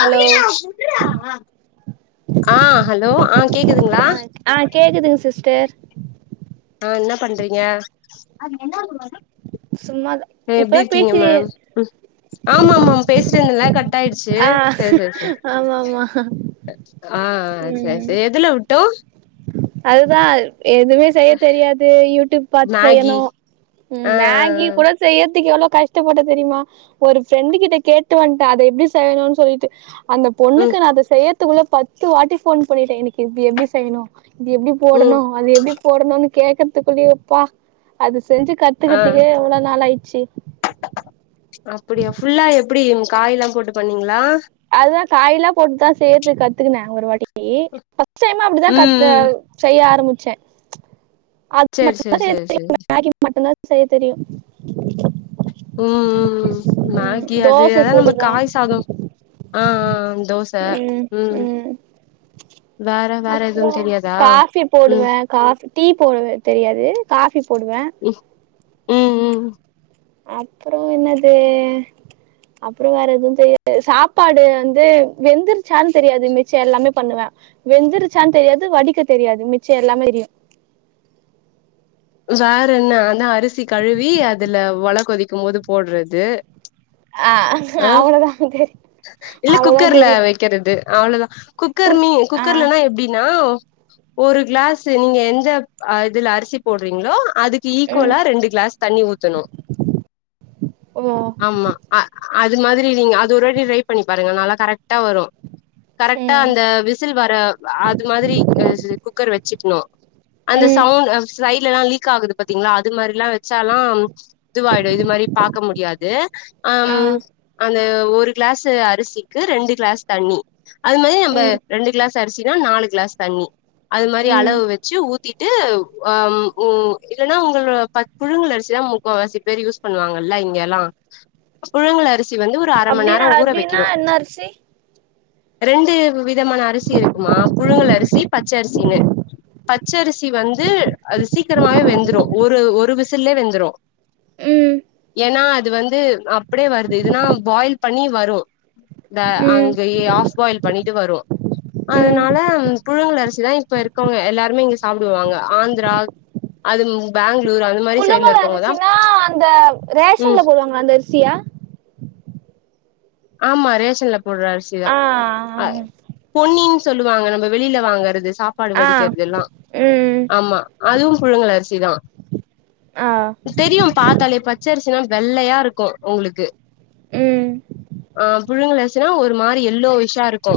அது என்ன [unintelligible] ஆ ஹலோ ஆ கேக்குதுங்களா ஆ கேக்குதுங்க சிஸ்டர் ஆ இன்னா பண்றீங்க சும்மாதா ஏ எப்டி இப்பதா இருக்கீங்க பேசி மேம் ஆமா ஆமா மேம் பேசிட்டே இருந்தல்ல கட் கட் ஆயிடுச்சு ஆ செரி செரி ஆமா ஆமா ஆ ச ம் சரி எதுல உட் டோ அதுதா எதுவுமே செய்ய தெரியாது யூடியூப் பாத்து மேகி செய்யணும் ஆ மேகி கூட செய்யறதுக்கு எவ்வளோ கஷ்டப்பட்ட தெரியுமா ஒரு ஃப்ரெண்டு கிட்ட கேட்டு வன்ட அத எப்டி செய்யணும்னு சொல்லிட்டு அந்த பொண்ணுக்கு ம் நா அத செய்யத்துக்குள்ள பத்து வாட்டி போன் பண்ணிட்ட எனக்கு இது எப்டி செய்யணும் இது எப்டி ம் போடணும் அது எப்டி போடணும்னு கேக்கறதுக்குள்ளயேப்பா அது செஞ்சு க ஆ கத்துக்கிறதுக்கே எவளோ நாள் ஆயிச்சு அப்டியா ஃபுல்லா எப்டி காய் எல்லா போட்டு பண்ணீங்களா அதுதா காய எல்லா போட்டுதா செய்யறதுக்கு கத்துக்குனன் ஒரு வாட்டி டி ஃபர்ஸ்ட் டைம் அப்டிதா க ம் ம் செய்ய ஆரம்பிச்ச அது சேரி மட்டும்தா சேரி செய்ய சேரி சேரி தெரியு மேகி மட்டும்தா செய்ய தெரியு ம் ம் மேகி அது தோச அது நம்ம சுடுவே காய் சாத ஆ ஆ தோச ம் வேற வேற அப்பற எதுவு தெரியாதா காஃபி போடுவ ம் காஃபி டீ போடுவ தெரியாது காஃபி போடுவ ம் ம் ம் அப்றோ என்னது அப்றோ வேற எதுவும் தெரியாது சாப் சாப்பாடு வந்து வெந்தருச்சான்னு தெரியாது மிச்ச எல்லாமே பண்ணுவ வெந்தருச்சான்னு தெரியாது வடிக்க தெரியாது மிச்ச எல்லாமே தெரியும் வேற என்ன அந்தா அரிசி கழுவி அதுல ஒல கொதிக்கும் போது போடுறது ஆ ஆ அவ்ளோதா தெர் இல்ல குக்கர்ல வைக்கறது அவ்ளவுதா குக்கர் ம ஆ குக்கர்லனா எப்டின்னா ஒரு கிளாஸ் நீங்க எந்த இதுல அரிசி போடுறீங்களோ அதுக்கு ஈக்குலா ரெண்டு கிளாஸ் தண்ணி ஊத்தணு ஓ ஆமா அ அது மாதிரி நீங்க அது ஒரு வாட்டி ட்ரை பண்ணி பாருங்க நல்லா கரெக்ட்டா வரு ஆ கரெக்டா அந்த விசுல் வர அது மாதிரி குக்கர் வச்சுக்கணும் அந்த சவுண்ட் சைட் எல்லா லீக் ஆகுது பாத்தீங்களா அது மாதிரி எல்லா வச்சாலா இதுவாயிடும் இது மாதிரி பாக்க முடியாது ஆம் அந்த ஒரு கிளாஸ் அரிசிக்கு ரெண்டு கிளாஸ் தண்ணி அது மாதிரி நம்ம ரெண்டு கிளாஸ் அரிசினா நாலு கிளாஸ் தண்ணி அது மாதிரி ம் அளவு வச்சு ஊத்திட்டு ஆ உ இல்லன்னா உங்கள ப மாரி புழுங்க அரிச்சுதா முக்காவாசி பேர் யூஸ் பண்ணுவாங்கல்ல இங்க எல்லா புழுங்கள் அரிசி வந்து ஒரு அர ம நேர அப்டின்னா ஊற அப்டின்னா வைக்கணும் என்ன அரிசி ரெண்டு விதமான அரிசி இருக்குமா புழுங்கல் அரிசி பச்ச அரிசனு பச்சரிசி வந்து அது சீக்கிரமாவே வெந்துரும் ஒரு ஒரு விசுலே வெந்துரு ம் ஏன்னா அது வந்து அப்டியே வருது இதுனா பாயில் பண்ணி வரும் இந்த ம் அங்க ஆஃப் பாயில் பண்ணிட்டு வரும் ம் அதனால புழுங்கல் அரிசிதா இப்ப இருக்கவங்க எல்லாருமே இங்க சாப்டுவாங்க ஆந் ந்ரா அது பெங்ளூர் அது மாரி சைட்ல இருக் புழுங்க அரிசினா அந்த ரேஷன்ல போடுவாங்கள அந்த அரிசியா ஆமா ரேஷன்ல போட்ற அரிசிதா ஆ அ பொன்னின்னு சொல்லுவாங்க நம்ம வெளியில வாங்கறது சாப்பாடு ஆ வடிக்கறது எல்லா ம் ஆமா அதுவு புழுங்கல் அரிசி தா அ தெரியு பாத்தாலே பச்சரிசினா வெள்ளையா இருக்கு ஒங்ளுக்கு ம் அ புழுங்கலர்சினா ஒரு மாரி எல்லோவிஷா இருக்கு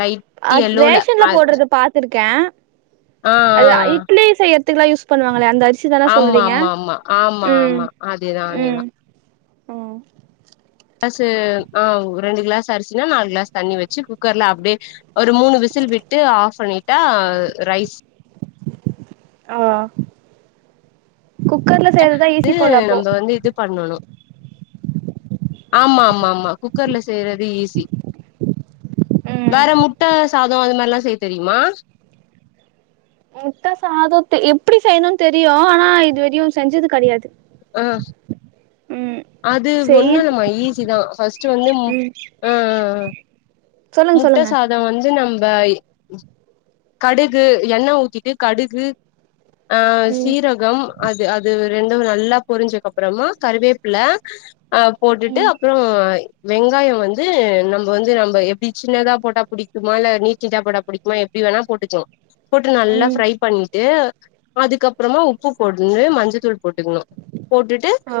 லைட் அத் எல்லோல ரேஷன்ல அது போடுறது பாத்துருக்கே ஆ அது இட்லி செய்ய துக்ல்லா யூஸ் பண்ணுவாங்களே அந்த அரிசி தான ஆ ஆமா சொல்றீங்க ஆமா ஆமா ஆமா ம் ஆமா அதேதா அதேதா ம் ஓ கிளாஸ்ஸு அ ரெண்டு கிளாஸ் அரிசின்னா நாலு கிளாஸ் தண்ணி வெச்சு குக்கர்ல அப்டியே ஒரு மூனு விசில் விட்டு ஆஃப் பண்ணிட்டா ரைஸ் ஆ குக்கர்ல ஈஸி து போல அப்போ நம்ம வந்து இது பண்ணனு ஆமா ஆமா ஆமா குக்கர்ல செய்றது ஈஸி ம் வேற முட்ட சாதோ அந்த மாரில்லா செய்ய தெரியுமா முட்ட சாதோ தெ எப்டி செய்யனுன் தெரியு ஆனா இது வெறியு செஞ்சது கெடயாது அ அது செய் ஒன்னுலமா ஈஸி தா ஃபர்ஸ்ட்டு வந்து மு ம் அ அ அ சொல்லுங்க சொல்லுங்க இத வந்து நம்ப கடுகு எண்ண ஊத்திட்டு கடுகு அ ம் சீரகம் அது அது ரெண்டு நல்லா பொரிஞ்சக்கப்பறமா கருவேப்பில அ போட்டுட்டு ம் அப் ப்றோ வெங்காயொ வந்து நம்ப வந்து நம்ப எப்டி சின்னதா போட்டா புடிக்குமா இல்ல நீட் நீட்டா போட்டா புடிக் மா எப்டி வேணா போட்டுக்லா போட்டு நல்லா ம் ஃப்ரை பண்ணிட்டு அதுக்கப்றமா உப்பு போட்டுன்னு மஞ்சத்தூள் போட்டுக்னு போட்டுட் அ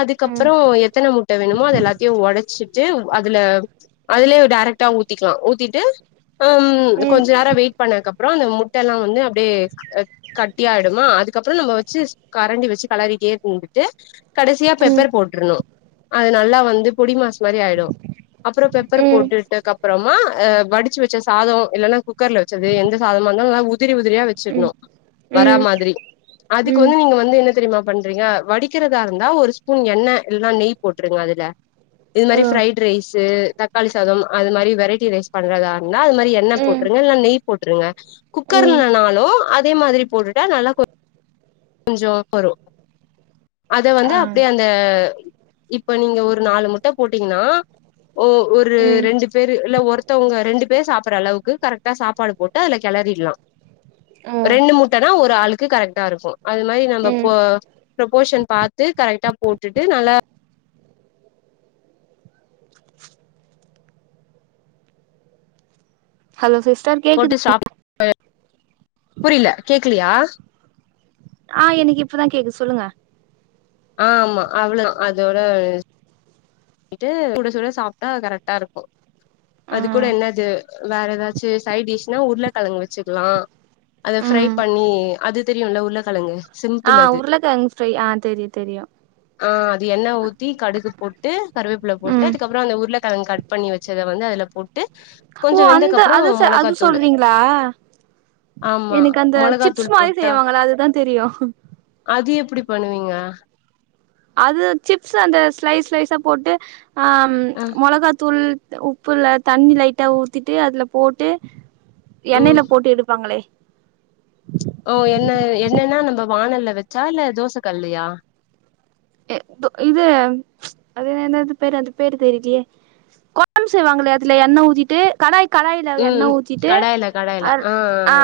அதுக்கப்றோ எத்தன முட்ட வேணுமோ அது எல்லாத்தையு ஒடச்சிட்டு அதுல அதுலே டேரெக்டா ஊத்திக்கலா ஊத்திட்டு ம் கொஞ்ச நேரோ வெயிட் பண்ணக்கப்றோ அந்த முட்டெல்லா வந்து அப்டியே க கட்டி ஆயிடுமா அதுக்கப்றோ நம்ம வச்சு கரண்டி வச்சு கெலறிட்டே இரு [unintelligible] ட்டு கடசியா ம் பெப்பர் போட்ருனு அது நல்லா வந்து பொடி மாஸ் மாரி ஆயிடு அப்பறொ பெப்பர் ம் போட்டுட்டக்கப்பறொ மா அ வடுச்சு வச்ச சாதோ இல்லன்னா குக்கர்ல வச்சது எந்த சாதமா இருந்தாலு நல்லா உதிரி உதிரியா ம் வெச்சிட்ணு வரா ம் மாதிரி அதுக்கு ம் வந்து நீங்க வந்து என்ன தெரியுமா பண் றிங்க வடிக்கிறதா இருந்தா ஒரு ஸ்பூன் எண்ண இல்ன்னா நெய் போட்ருங்க அதுல இது ஓ மாரி ஃபிரைட் ரைஸ்ஸு தக்காளி சாதம் அது மாரி வெரைட்டி ரைஸ் பண்றதா இருந்தா அது மாரி எண்ணப் ம் போட்ருங்க இல்லன்னா நெய் போட்ருங்க ம் குக்கர்லனாலு அ அதே மாதிரி போட்டுட்டா நல்லா கொ [inaudible] கொஞ்சோ வரு அத வந்து ஆ அப்டியே அந்த இப்ப நீங்க ஒரு நாலு முட்ட போட்டிங்கன்னா ஓ ஒரு ம் ரெண்டு பேரு இல்ல ஒரு த்தவுங்க ரெண்டு பேர் சாப்புட்ற அளவுக்கு கரெக்டா சாப்பாடு போட்டு அதுல கெளரிர்ல்லா ஓ ரெண்டு முட்ட தா ஒரு ஆளுக்கு கரெக்டா இருக்கு அது மாரி நம்ப போ ம் ப்ரபோஷன் பாத்து கரெக்டா போட்டுட்டு நல்லா ஹலோ சிஸ்டர் கேக்குது போட்டு [unintelligible] புரில கேக்லியா ஆ எனகு இப்பதா கேக்கு சொல்லுங்க ஆ ஆமா அவ்ளோதா அதோட மிட்டு சுட சுட சாப்ட்டா அது கரெக்டாருக்கு அதுக் கூட ம் என்னது வேற எதா ச்சு சைடிஷ்னா உருளக்கெழங்கு வெச்சுக்லா அத ஃப்ரைப் ம் பண்ணி அது தெரியுல்ல உருளகெழங்கு ஆ உருளகெழங்கு ஃப்ரை ஆ தெரியு தெரியு ஆ அது எண்ணெ ஊத்தி கடுகு போட்டு கருவேப்ள போட்டு ம் அதுக்கப்றோ அந்த உருளகெழங்கு கட் பண்ணி வெச்சத வந்து அதலப் போட்டு ஓ கொஞ்சோ அந்த வெந்தகப்றோ அத அது மொளகாத்தூளு சொல்றீங்களா ஆமா எனக்கு அந்த சிப்ஸ் மொளகாத்தூள் மாரி போட்டா செய்வாங்கள அதுதா தெரியு அது எப்டி பண்ணுவீங்க அது சிப்ஸு அந்த ஸ்லைஸ் ஸ்லைஸாப் போட்டு அம் அ மொளகாத்தூள் உப்புலத் தண்ணி லைட்டா ஊத்திட்டு அதுலப் போட்டு ம் எண்ணெல போட்டு எடுப்பாங்களே ஓ எண்ணெ எண்ணென்னா நம்ம வானல்ல வெச்சா இல்ல தோசக் கல்லியா எ தோ இதே அது என்னது பேரு அதுப் பேரு தெரிலியே கொழம்பு செய்வாங்களே அதுல எண்ணெ ஊத்திட்டு கடாய்க் கடாயில எண்ணெ ம் ஊத்திட்டு கடாயில கடாயில அர் ஆ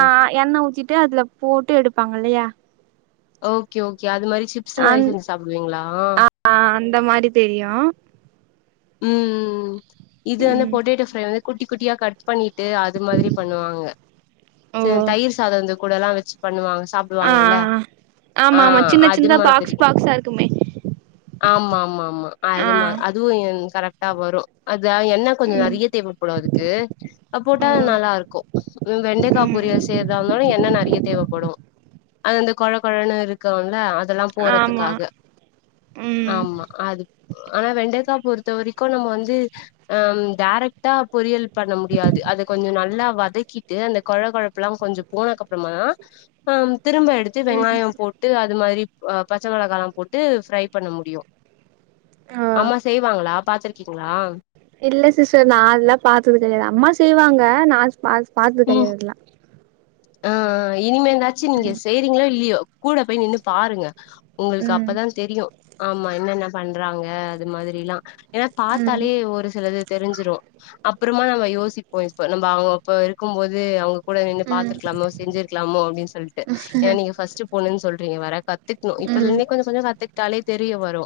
எண்ணெ ஊத்திட்டு அதுல போட்டு எடுப்பாங்க இல்லையா ஓகே ஓகே அது மாரி சிப்ஸ் மாரி அந் செஞ்சி சாப்டுவீங்ளா ஆ அந்த மாரி தெரியு ம் ம் ம் இது வந்து ம் பொட்டேட்டோ ஃப்ரை வந்து குட்டி குட்டியா கட் பண்ணிட் ட்டு அது மாதிரி பண்ணுவாங்க சே ஓ தயிர் சாதந்து கூடாலா வெச்சு பண்ணுவாங்க சாப் ஆ சொவாங்கல்ல ஆமா ஆ ஆமா சின்ன அது சின்னதா மாதிரி பாக்ஸ் பாக்ஸா இருக்குமே ஆமாமாமா ஆ அதுமா அதுவு இந் கரெக்டா வரு அதா எண் ண்ணெ கொஞ்சோ ம் நெறையத் தேவப்படு அதுக்கு அது போட்டா நல்லாருக்கு வெ வெண்டக்காப் ம் பொரியல் செய்ரதாருந்தாலு எண்ணெ நெறையத் தேவப்படு அது அந்த கொழ கொழனுருக் க்குல்ல அதெலாம் ஆமா போறதுக்காக ம் ஆமா அதுக் ஆனா வெண்டக்கா பொறுத்த வரைக்கு நம்ம வந்து அம் டேரக்ட்டா பொரியல் பண்ண முடியாது அத கொஞ்சோ நல்லா வதக்கிட்டு அந்தக் கொழ கொழப்புலாங் கொஞ்சப் போனக்கப்றமாதா அம் திரும்ப எடுத்து வெங்காயம் போட்டு அது மாரிப் ஆ பச்ச மெளகாலாம் போட்டு ஃப்ரைப் பண்ண முடியு ஆ அம்மா செய்வாங்களாப் பாத்துருக்கீங்ளா இல்ல சிஸ்டர் நா அதுல்லாப் பாத்தது கெடையாது அம்மா செய்வாங்க நாச் பாச் பாத்தது கெடையாது அதுலா அ அ இனிமேனாச்சு நீங்க செய்றீங்ளோ இல்லியோ கூட போய் நின்னுப் பாருங்க உங்கள்க்கு ம் அப்பதாந் தெரியு ஆமா என்னென்ன பண்றாங்க அது மாதிரிலா எனாப் ம் பாத்தாலே ஒரு சிலது தெரிஞ்சிரு அப்புறமா நம்ம யோசிப்போ இப்ப நம்ம அங்க அப்ப இருக் க்கும் போது அவுங்கக் கூட நின்னுப் ம் பாத்துருக்லாமோ செஞ்சிருக்லாமோ அப்டின்னு சொல்ட்டு எனா நீங்க ஃபஸ்ட்டுப் பொண்ணுன் சொல்றீங்க வேற கத் த்துக்ணு ம் இப்பலருந்தே கொஞ்சோ கொஞ்சோ கத்துக்ட்டாலேத் தெரிய வரு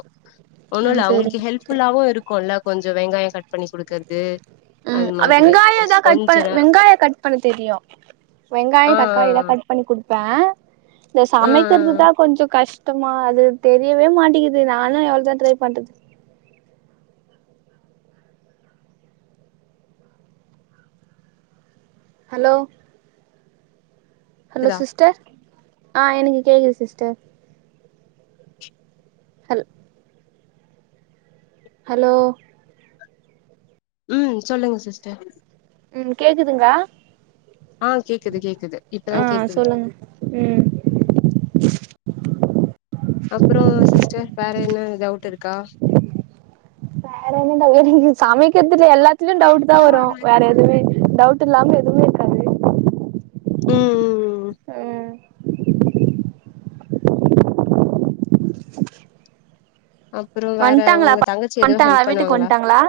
ம் ஒன்னுல்ல சேரிங்க அவுங்குள்க்கு ஹெல்ப் ஃபுல்லாவு இருக்குல்ல கொஞ்சோ வெங்காயோ கட் பண்ணி குடுக்கற்து ம் அ வெங்காயோதா கட் பண்ண நேரோ வெங்காயோ கட் பண்ணத் தெரியு வெங்காயோ ஆ ஆ ஆ தக்காளிலாக் கட் பண்ணி குடுப்பே இந்த ஆ சமைக்கிறதுதா ஆ கொஞ்சோ கஷ் டமா அது தெரியவே மாட்டிகிது நானு எவ்ளோதா ட்ரைப் பண்றது ஹலோ ஹலோ கேக்குதா சிஸ்டர் ஆ எனக்கு கேக்குது சிஸ்டர் ஹல் ஹலோ ம் சொல்லுங்க சிஸ்டர் ம் கேக்குதுங்கா ஆ கேக்குது கேக்குது இப்பதா ஆ கேக்குது சொல்லுங்க ம் அப்றோ சிஸ்டர் வேற என்ன டவுட் இருக்கா வேற என்ன ட எனக்கு சமக்கிறதுல எல்லாத்துலயு டவுட்டுதா வரு வேற எதுமே டவுட்டு இல்லாம எதுமே ம் ம் ம் அப்றோ வேற வந்ட்டாங்களா ஒங்க ப தங்கச்சி எது வந்ட்டாங்களா ஹெல்ப் வீட்டுக்கு பண்ணுவாங்ளா வந்ட்டாங்களா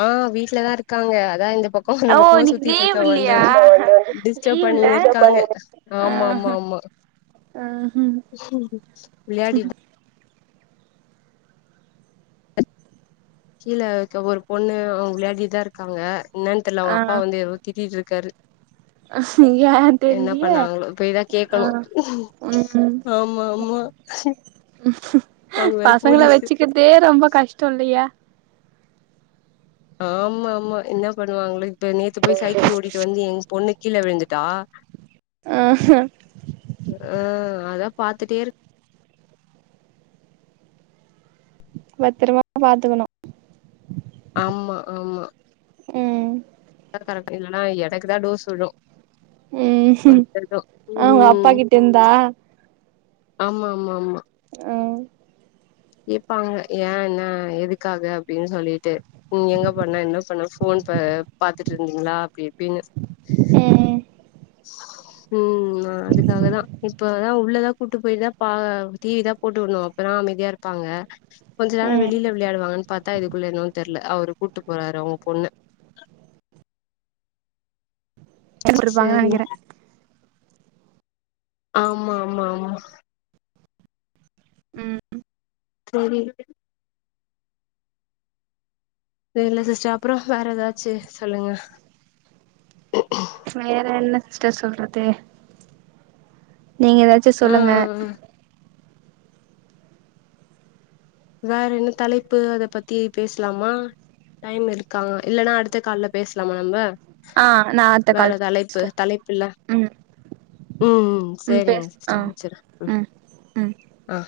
ஆ வீட்லதா இருக்காங்க அதா இந்த பக் ஓ அந்த பக்கமா இன்னைக்கு சுத்திட்ருக்கே லீவ் வந்து இல்லையா வந்து டிஸ்டப் லீவ் இல்ல பண்ணினு இருக்காங்க ஆமா ஆமா ஆஹ ஆமா ம்ஹும் விளையாடிடு கீழ இருக்க ஒரு பொண்ணு அவங்க விளாடிதா இருக்காங்க என்னான் தெர்ல ஆ அவங்க அப்பா வந்து எதோ திட்டிட்ருக்காரு யார் தெர்லியே பண்ணாங்களோ போய்தா ஆ கேக்கணு ம் ஆமா ஆமா அவங்க வேற பசங்கள போலீஸ் வச்சுக்கற்தே ரொம்ப கஷ்டோ இல்லயா ஆமா ஆமா என்ன பண்ணுவாங்களோ இப்ப நேத்து போய் சைக்கிள் ஓட்டிடு வந்து எங் பொண்ணு கீழ விழுந்துட்டா ஆ ஆ அதா பாத்துட்டே இருக் பத்ரமா பாத்துக்கணு ஆமா ஆமா ம் தா கரெக்ட் இல்லன்னா எனக்குதா டோஸ் உழு ம் அவங்க அப்பா ம் கிட்ட இருந்தா ஆமா ஆமா ஆமா அ கேப்பாங்க ஏ என்ன எதுக்காக அப்டின் சொல்லிட்டு நீ எங்க போன என்ன பண்ண ஃபோன் ப பாத்துட்ருந்தீங்ளா அப்டி இப்டினு அ ம் அதுக்காகதா இப்பதா உள்ளதா கூட்டு போயிதா பா டி விதா போட்டு உட்னு அப்பதா அமைதியா இருப்பாங்க கொஞ்ச நேரோ ம் வெளில விளையாடுவாங்கன் பாத்தா இதுக்குள்ள என்னவோன் தெர்ல அவரு கூட்டு போறாரு அவங்க பொண்ண இருப்பாங்கன்னு சேரி நெனைக்கிறே ஆமா ஆமா ஆமா ம் சேரி இல்ல சிஸ்டர் அப்றோ வேற ஏதாச்சு சொல்லுங்க வேற என்ன சிஸ்டர் சொல்றது நீங்க எதாச்சு ஆ சொல்லுங்க ஆ ஆ வேற என்ன தலைப்பு அத பத்தி பேசலாமா டைம் இருக்கா இல்லனா அடுத்த கால்ல பேசலாமா நம்ம ஆ நா அடுத்த வேற கால் தலைப்பு சிஸ்டர் தலைப்பு இல்ல ம் ம் ம் சேரிங்க பேசு ஆ சிஸ்டர் வச்சிறே ம் ம் அ